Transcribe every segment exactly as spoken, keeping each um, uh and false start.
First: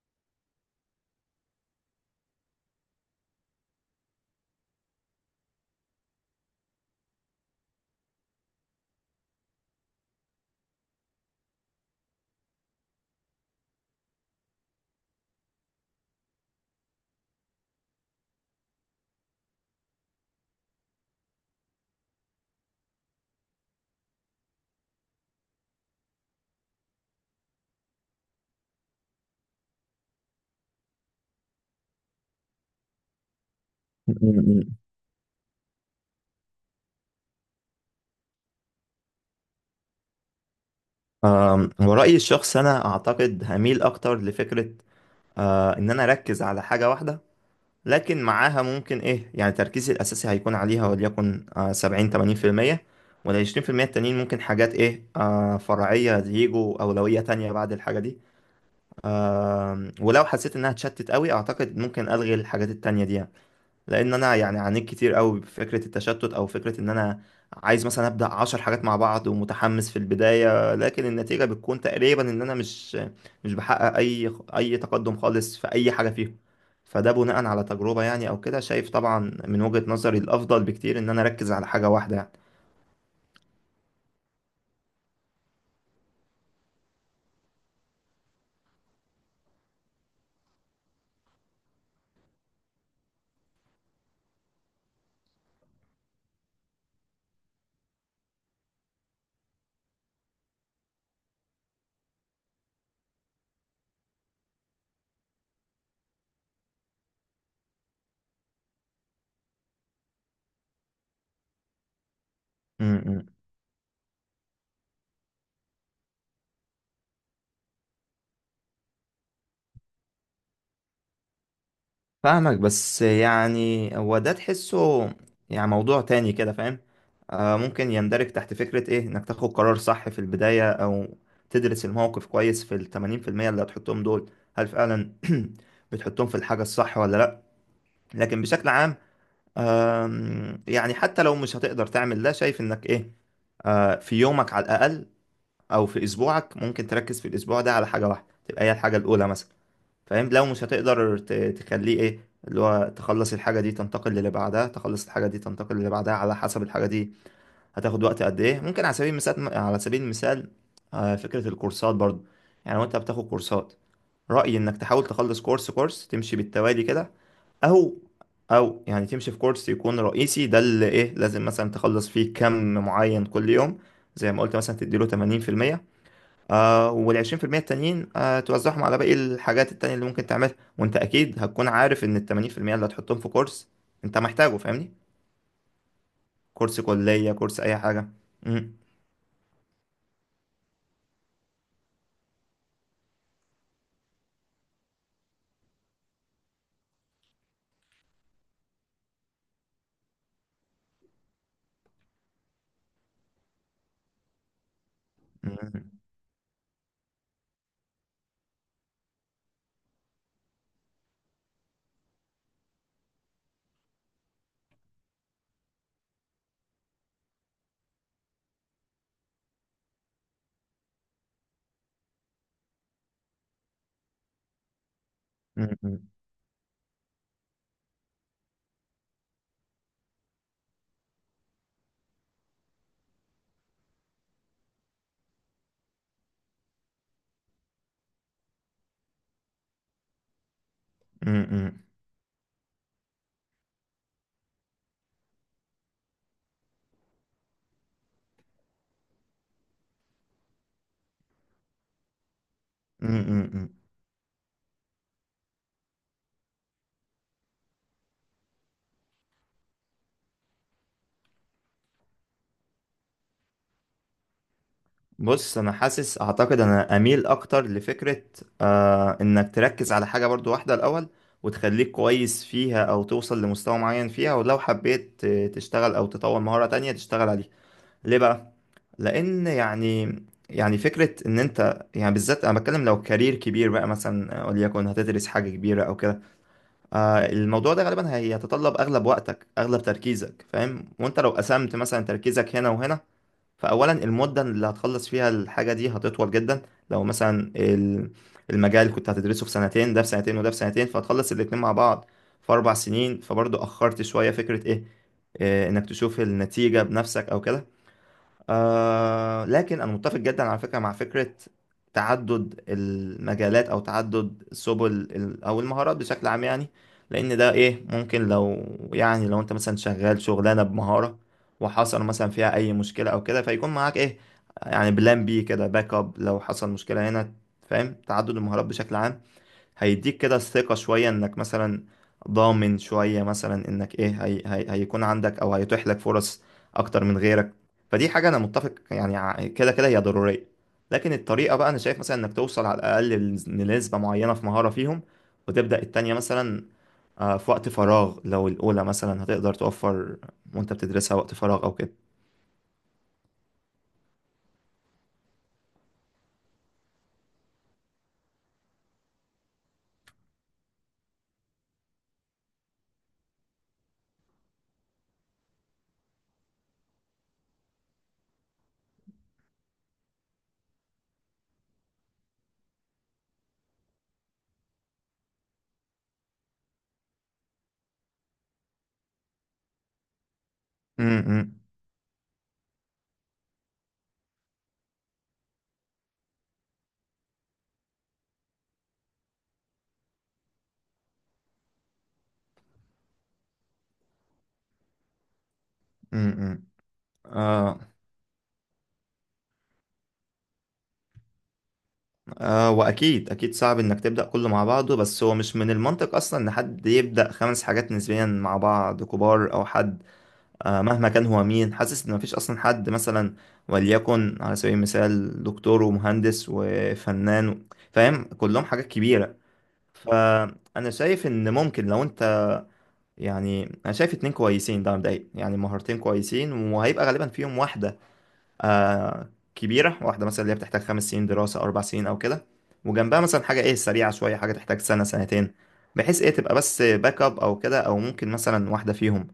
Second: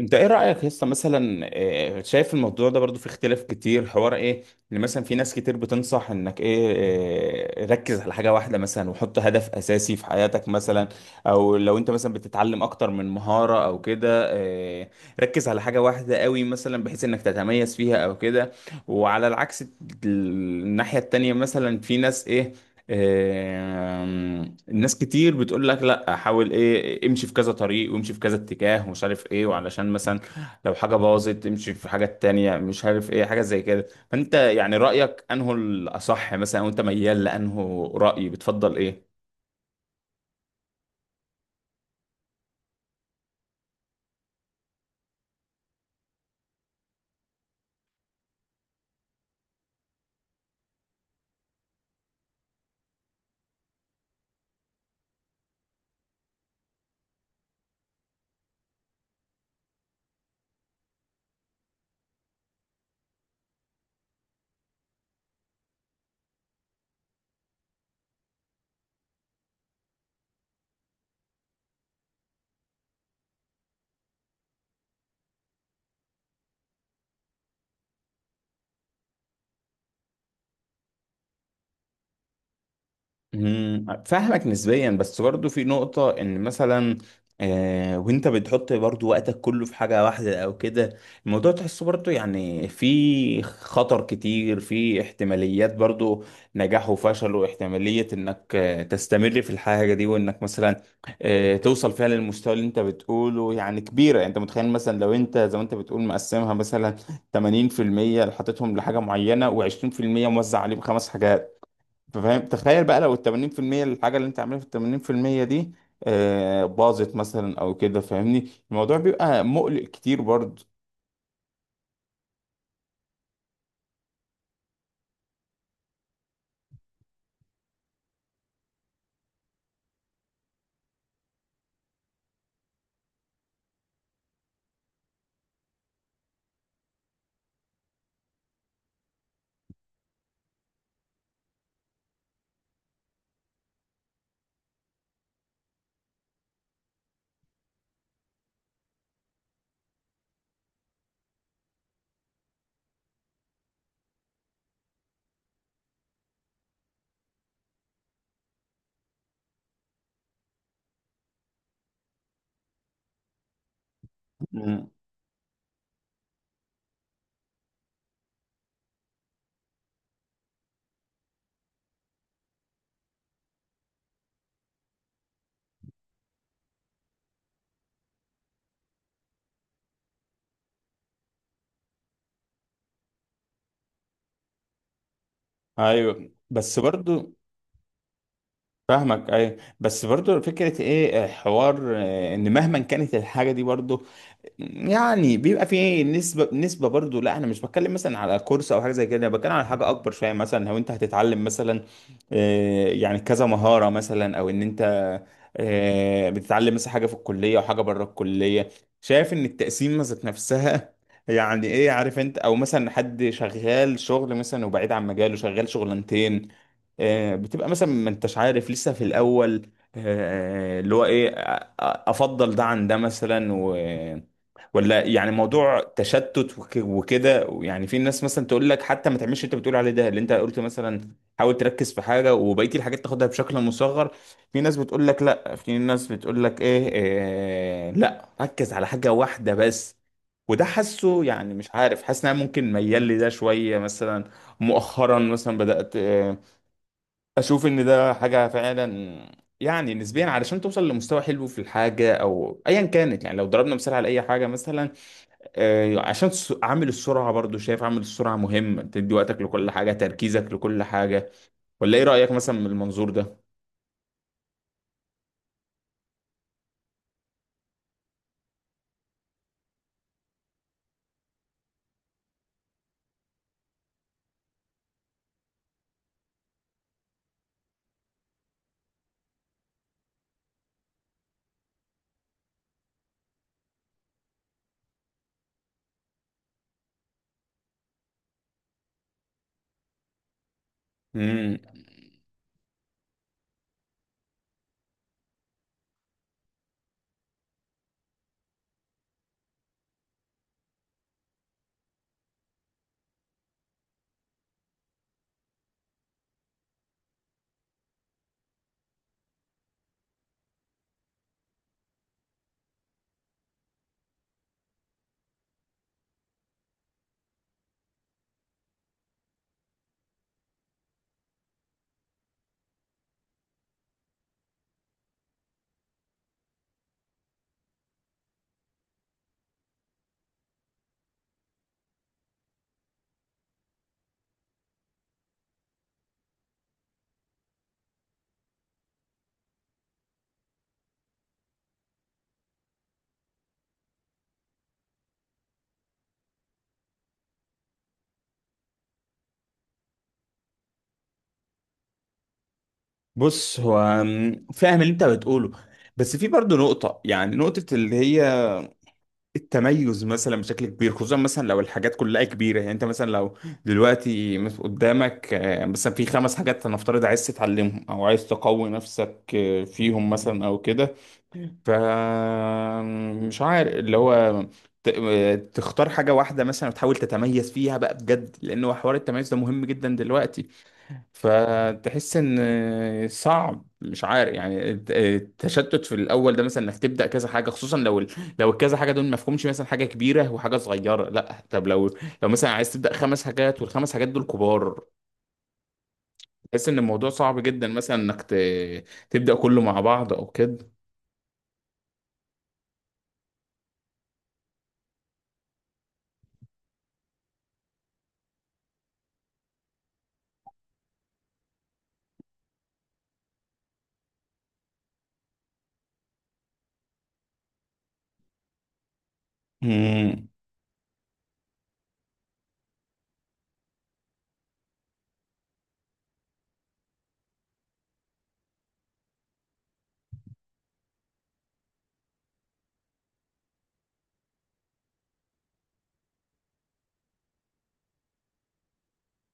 انت ايه رايك يا اسطى مثلا، آه، شايف الموضوع ده برضو في اختلاف كتير. حوار ايه اللي مثلا في ناس كتير بتنصح انك ايه؟ آه، ركز على حاجه واحده مثلا، وحط هدف اساسي في حياتك مثلا. او لو انت مثلا بتتعلم اكتر من مهاره او كده، آه، ركز على حاجه واحده قوي مثلا بحيث انك تتميز فيها او كده. وعلى العكس الناحية التانية مثلا في ناس ايه، آم، الناس كتير بتقول لك لا، حاول ايه، امشي في كذا طريق، وامشي في كذا اتجاه ومش عارف ايه، وعلشان مثلا لو حاجة باظت امشي في حاجة تانية مش عارف ايه حاجة زي كده. فانت م-م-م. يعني رأيك انه الاصح مثلا، وانت ميال لانه رأي بتفضل ايه؟ آم، ورأيي الشخصي أنا أعتقد هميل أكتر لفكرة آه، إن أنا أركز على حاجة واحدة. لكن معاها ممكن إيه يعني تركيزي الأساسي هيكون عليها وليكن آه، سبعين تمانين في المية، والعشرين في المية التانيين ممكن حاجات إيه آه، فرعية يجوا أولوية تانية بعد الحاجة دي. آم، ولو حسيت إنها اتشتت قوي أعتقد ممكن ألغي الحاجات التانية دي يعني. لان انا يعني عانيت كتير قوي بفكره التشتت او فكره ان انا عايز مثلا ابدا عشر حاجات مع بعض ومتحمس في البدايه، لكن النتيجه بتكون تقريبا ان انا مش مش بحقق اي اي تقدم خالص في اي حاجه فيهم. فده بناء على تجربه يعني او كده، شايف طبعا. من وجهه نظري الافضل بكتير ان انا اركز على حاجه واحده يعني. مم، فاهمك نسبيا، بس برضو في نقطة ان مثلا آه وانت بتحط برضو وقتك كله في حاجة واحدة او كده، الموضوع تحسه برضو يعني في خطر كتير، في احتماليات برضو نجاح وفشل، واحتمالية انك آه تستمر في الحاجة دي، وانك مثلا آه توصل فيها للمستوى اللي انت بتقوله يعني كبيرة. يعني انت متخيل مثلا لو انت زي ما انت بتقول مقسمها مثلا تمانين في المية اللي حاططهم لحاجة معينة و20% موزع عليهم خمس حاجات، فاهم؟ تخيل م- بقى لو ال م. تمانين في المية الحاجة اللي انت عاملها في ال تمانين في المية دي آه، باظت مثلا او كده، فاهمني؟ الموضوع بيبقى مقلق كتير برضه. فاهمك، بس يعني هو ده تحسه يعني موضوع تاني كده، فاهم. آه ممكن يندرج تحت فكرة ايه انك تاخد قرار صح في البداية، او تدرس الموقف كويس في التمانين في المية اللي هتحطهم دول، هل فعلا بتحطهم في الحاجة الصح ولا لأ. لكن بشكل عام آم، يعني حتى لو مش هتقدر تعمل ده شايف انك ايه، آه في يومك على الأقل او في اسبوعك ممكن تركز في الاسبوع ده على حاجة واحدة تبقى هي الحاجة الأولى مثلا. فاهم لو مش هتقدر ت- تخليه ايه، اللي هو تخلص الحاجة دي تنتقل للي بعدها، تخلص الحاجة دي تنتقل للي بعدها على حسب الحاجة دي هتاخد وقت قد ايه. ممكن على سبيل المثال على سبيل المثال آه، فكرة الكورسات برضو، يعني وانت بتاخد كورسات، رأيي انك مم. تحاول تخلص كورس كورس تمشي بالتوالي كده. او او يعني تمشي في كورس يكون رئيسي، ده اللي ايه لازم مثلا تخلص فيه كم معين كل يوم. زي ما قلت مثلا تديله تمانين في المية، آه وال20% التانيين آه توزعهم على باقي الحاجات التانية اللي ممكن تعملها، وانت اكيد هتكون عارف ان ال80% اللي هتحطهم في كورس انت محتاجه، فاهمني. ايوه بس كورس كلية برضو كورس اي حاجة. مم. فاهمك. ايوه بس برضو فكره ايه، آه، حوار، آه، ان مهما كانت الحاجه دي برضو يعني بيبقى في نسبة نسبة برضو. لا، انا مش بتكلم مثلا على كورس او حاجة زي كده، انا بتكلم على حاجة اكبر شوية. مثلا لو انت هتتعلم مثلا آه، يعني كذا مهارة مثلا، او ان انت مم. آه، بتتعلم مثلا حاجة في الكلية وحاجة بره الكلية. شايف ان التقسيم ذات نفسها يعني ايه، عارف انت؟ او مثلا حد شغال شغل مثلا وبعيد عن مجاله، شغال شغلانتين، آه، بتبقى مثلا ما انتش عارف لسه في الاول آه، اللي هو ايه، أ- أ- افضل ده عن ده مثلا، ولا يعني موضوع مم. تشتت وك- وكده. يعني في ناس مثلا تقول لك حتى ما تعملش اللي انت بتقول عليه ده، اللي انت قلت مثلا حاول تركز في حاجه وبقيه الحاجات تاخدها بشكل مصغر. في ناس بتقول لك لا، في ناس بتقول لك ايه, إيه، لا ركز على حاجه واحده بس. وده حاسه يعني مش مم. عارف، حاسس ان انا ممكن ميال لي ده شويه مثلا، مؤخرا مثلا بدات آه، اشوف ان ده حاجه فعلا. يعني نسبيا علشان توصل لمستوى حلو في الحاجه او ايا مم. كانت، يعني لو مم. مم. ضربنا مثال على اي حاجه مثلا، آه، عشان الس- عامل السرعة برضو. شايف عامل السرعة مهم، تدي وقتك لكل حاجة، تركيزك لكل حاجة، ولا ايه رأيك مثلا من المنظور ده؟ بص انا حاسس اعتقد انا اميل اكتر لفكرة آه انك تركز على حاجة برضو واحدة الاول، وتخليك كويس فيها او توصل لمستوى معين فيها، ولو حبيت آه، تشتغل او تطور مهارة تانية تشتغل عليها. ليه بقى؟ لان يعني يعني فكره ان انت يعني بالذات انا بتكلم لو كارير كبير بقى مثلا آه، وليكن هتدرس حاجه كبيره او كده. آه الموضوع ده غالبا هيتطلب اغلب وقتك اغلب تركيزك، فاهم. وانت لو مم. قسمت مثلا تركيزك هنا وهنا، فاولا المده اللي هتخلص فيها الحاجه دي هتطول جدا. لو مثلا ال- المجال كنت هتدرسه في سنتين، ده في سنتين وده في سنتين، فهتخلص الاتنين مع بعض في اربع سنين، فبرضه اخرت شويه. فكره ايه آه، انك تشوف النتيجة بنفسك او كده. آه لكن أنا متفق جدا على فكرة مع فكرة تعدد المجالات أو تعدد سبل ال- أو المهارات بشكل عام يعني. لأن ده إيه ممكن لو يعني لو أنت مثلا شغال شغلانة بمهارة، وحصل مثلا فيها أي مشكلة أو كده، فيكون معاك إيه، يعني بلان بي كده باك أب لو حصل مشكلة هنا، فاهم. تعدد المهارات بشكل عام هيديك كده الثقة شوية انك مثلا ضامن شوية مثلا انك ايه هي هي هيكون عندك، او هيتيح لك فرص اكتر من غيرك. فدي حاجة انا متفق يعني ع- كده كده هي ضرورية. لكن الطريقة بقى انا شايف مثلا انك توصل على الاقل لنسبة معينة في مهارة فيهم، وتبدأ التانية مثلا آه، في وقت فراغ لو الاولى مثلا هتقدر توفر وانت بتدرسها وقت فراغ او كده. بص، هو مم، فاهم اللي انت بتقوله، بس في برضو نقطة، يعني نقطة اللي هي التميز مثلا بشكل كبير، خصوصا مثلا لو الحاجات كلها كبيرة. يعني انت مثلا لو دلوقتي مس- قدامك آه، مثلا في خمس حاجات هنفترض عايز تتعلمهم، او عايز تقوي نفسك آه، فيهم مثلا او كده، فمش عارف اللي هو ت- تختار حاجة واحدة مثلا وتحاول تتميز فيها بقى بجد، لأن هو حوار التميز ده مهم جدا دلوقتي. امم فتحس إن صعب، مش عارف يعني الت- التشتت في الأول ده مثلا، إنك تبدأ كذا حاجة، خصوصا لو ال- لو الكذا حاجة دول مفهومش مثلا حاجة كبيرة وحاجة صغيرة. لا طب لو لو مثلا عايز تبدأ خمس حاجات والخمس حاجات دول كبار، تحس إن الموضوع صعب جدا امم مثلا إنك ت- تبدأ كله مع بعض أو كده. آه واكيد اكيد صعب انك تبدا كله مع بعضه، بس هو مش من المنطق اصلا ان حد يبدا خمس حاجات نسبيا مع بعض كبار او حد. آه مهما كان هو مين، حاسس ان مفيش اصلا حد مثلا وليكن على سبيل المثال دكتور ومهندس وفنان، فاهم كلهم حاجات كبيره. امم. فانا شايف ان ممكن لو انت يعني انا شايف اتنين كويسين ده مبدئيا، يعني مهارتين كويسين، وهيبقى غالبا فيهم واحده آه كبيرة، واحدة مثلا اللي هي بتحتاج خمس سنين دراسة أو أربع سنين أو كده، وجنبها مثلا حاجة إيه سريعة شوية، حاجة تحتاج سنة سنتين، بحيث إيه تبقى بس باك أب أو كده. أو ممكن مثلا واحدة فيهم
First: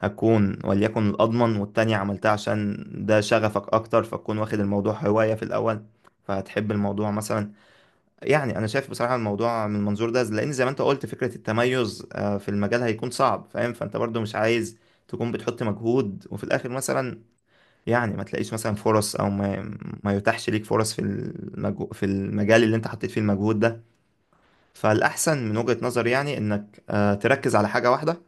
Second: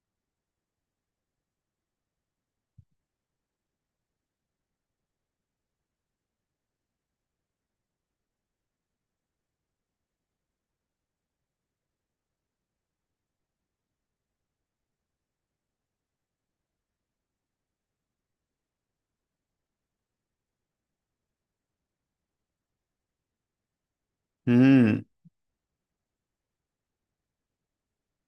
هتكون وليكن الأضمن، والتانية عملتها عشان ده شغفك أكتر، فتكون واخد الموضوع هواية في الأول فهتحب الموضوع مثلا. يعني أنا شايف بصراحة الموضوع من المنظور ده، لأن زي ما أنت قلت فكرة التميز آه، في المجال هيكون صعب، فاهم، فأنت برضو مش عايز تكون بتحط مجهود وفي الآخر مثلا يعني ما تلاقيش مثلا فرص، او ما, ما يتاحش ليك فرص في المجو... في المجال اللي انت حطيت فيه المجهود ده. امم. فالاحسن من وجهة نظري يعني انك آه، تركز على حاجة واحدة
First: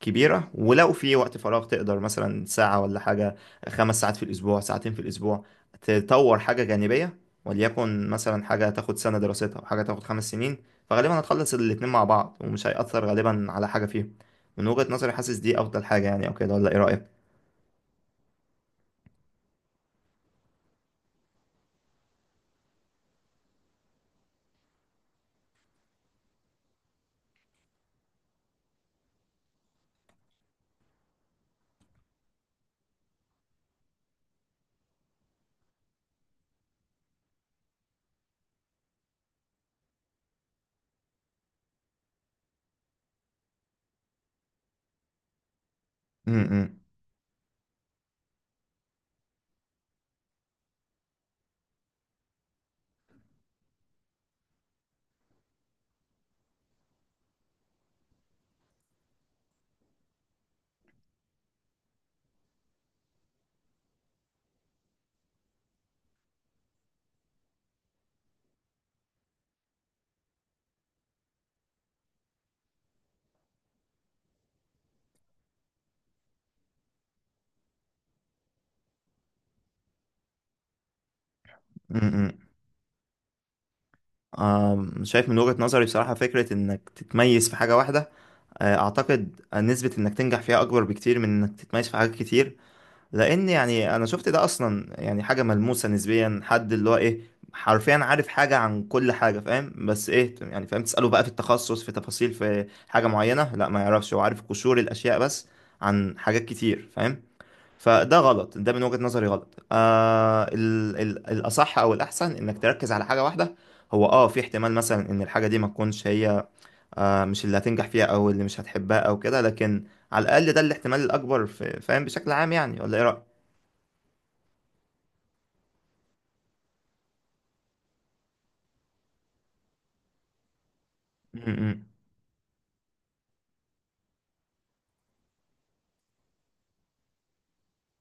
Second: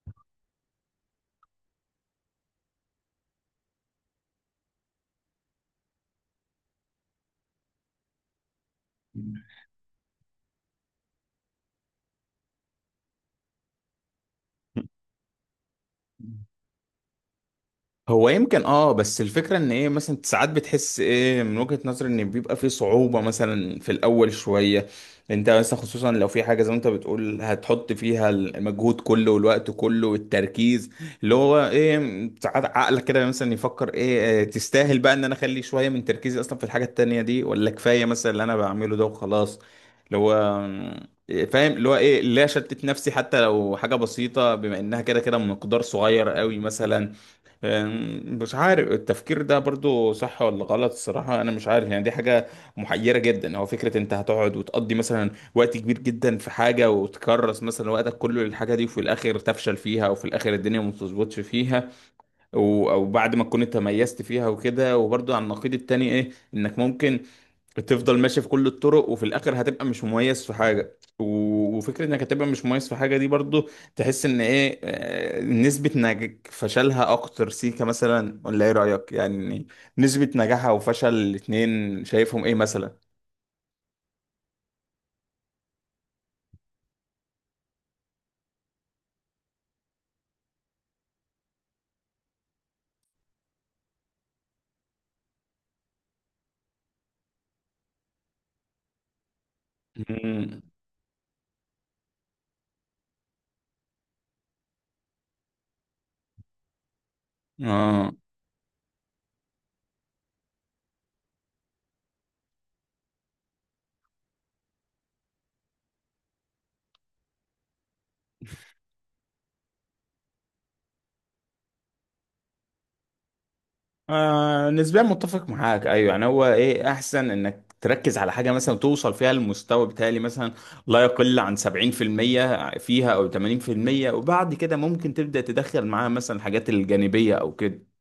كبيرة، ولو في وقت فراغ تقدر مثلا ساعة ولا حاجة، خمس ساعات في الاسبوع، ساعتين في الاسبوع تطور حاجة جانبية، وليكن مثلا حاجة تاخد سنة دراستها وحاجة تاخد خمس سنين، فغالبا هتخلص الاتنين مع بعض ومش هيأثر غالبا على حاجة فيهم. من وجهة نظري حاسس دي افضل حاجة يعني او كده، ولا ايه رأيك؟ هو يمكن اه، بس الفكرة ان ايه، مثلا ساعات بتحس ايه من وجهة نظري ان بيبقى في صعوبة مثلا في الاول شوية. انت مثلا خصوصا لو في حاجة زي ما انت بتقول هتحط فيها المجهود كله والوقت كله والتركيز، اللي هو ايه، ساعات عقلك كده مثلا يفكر ايه، آه، تستاهل بقى ان انا اخلي شوية من تركيزي اصلا في الحاجة التانية دي، ولا كفاية مثلا اللي انا بعمله ده وخلاص، اللي هو آه، فاهم اللي هو ايه، لا شتت نفسي حتى لو حاجة بسيطة بما انها كده كده مقدار صغير م- قوي م- مثلا. أم، مش عارف التفكير ده برضو صح ولا غلط، الصراحة أنا مش عارف. يعني دي حاجة محيرة جدا. هو فكرة أنت هتقعد وتقضي مثلا وقت كبير جدا في حاجة وتكرس مثلا وقتك كله للحاجة دي، وفي الآخر تفشل فيها، وفي الآخر الدنيا ما بتظبطش فيها، و- أو بعد ما تكون أنت ميزت فيها وكده. وبرضو على النقيض التاني إيه، إنك ممكن تفضل ماشي في كل الطرق وفي الاخر هتبقى مش مميز في حاجه، و- وفكره انك هتبقى مش مميز في حاجه دي برضو، تحس ان ايه، آه، نسبه نج فشلها اكتر سيكا مثلا، ولا ايه رايك يعني؟ نسبه نجاحها وفشل م- الاتنين شايفهم م. ايه مثلا؟ آم، شايف من وجهة نظري بصراحة فكرة إنك تتميز في حاجة واحدة آه، أعتقد نسبة إنك تنجح فيها أكبر بكتير من إنك تتميز في حاجات كتير. لأن يعني أنا شفت ده أصلا يعني حاجة ملموسة نسبيا، حد اللي هو إيه حرفيا عارف حاجة عن كل حاجة، فاهم، بس إيه مم. يعني، فاهم، تسأله بقى في التخصص في تفاصيل في حاجة معينة لا ما يعرفش، هو عارف قشور الأشياء بس عن حاجات كتير، فاهم. اه، فده غلط، ده من وجهة نظري غلط. آه ال ال الأصح أو الأحسن إنك تركز على حاجة واحدة. هو اه في احتمال مثلا ان الحاجة دي ما تكونش هي آه مش اللي هتنجح فيها او اللي مش هتحبها او كده، لكن على الأقل ده الاحتمال الأكبر في- فاهم بشكل عام يعني. ولا ايه رأيك؟ آه نسبيا متفق معاك، ايوه. يعني هو ايه احسن انك تركز على حاجه مثلا توصل فيها المستوى بتاعي مثلا لا يقل م- عن م. سبعين في المية فيها او تمانين في المية، وبعد كده ممكن تبدا تدخل معاها مثلا الحاجات الجانبيه او كده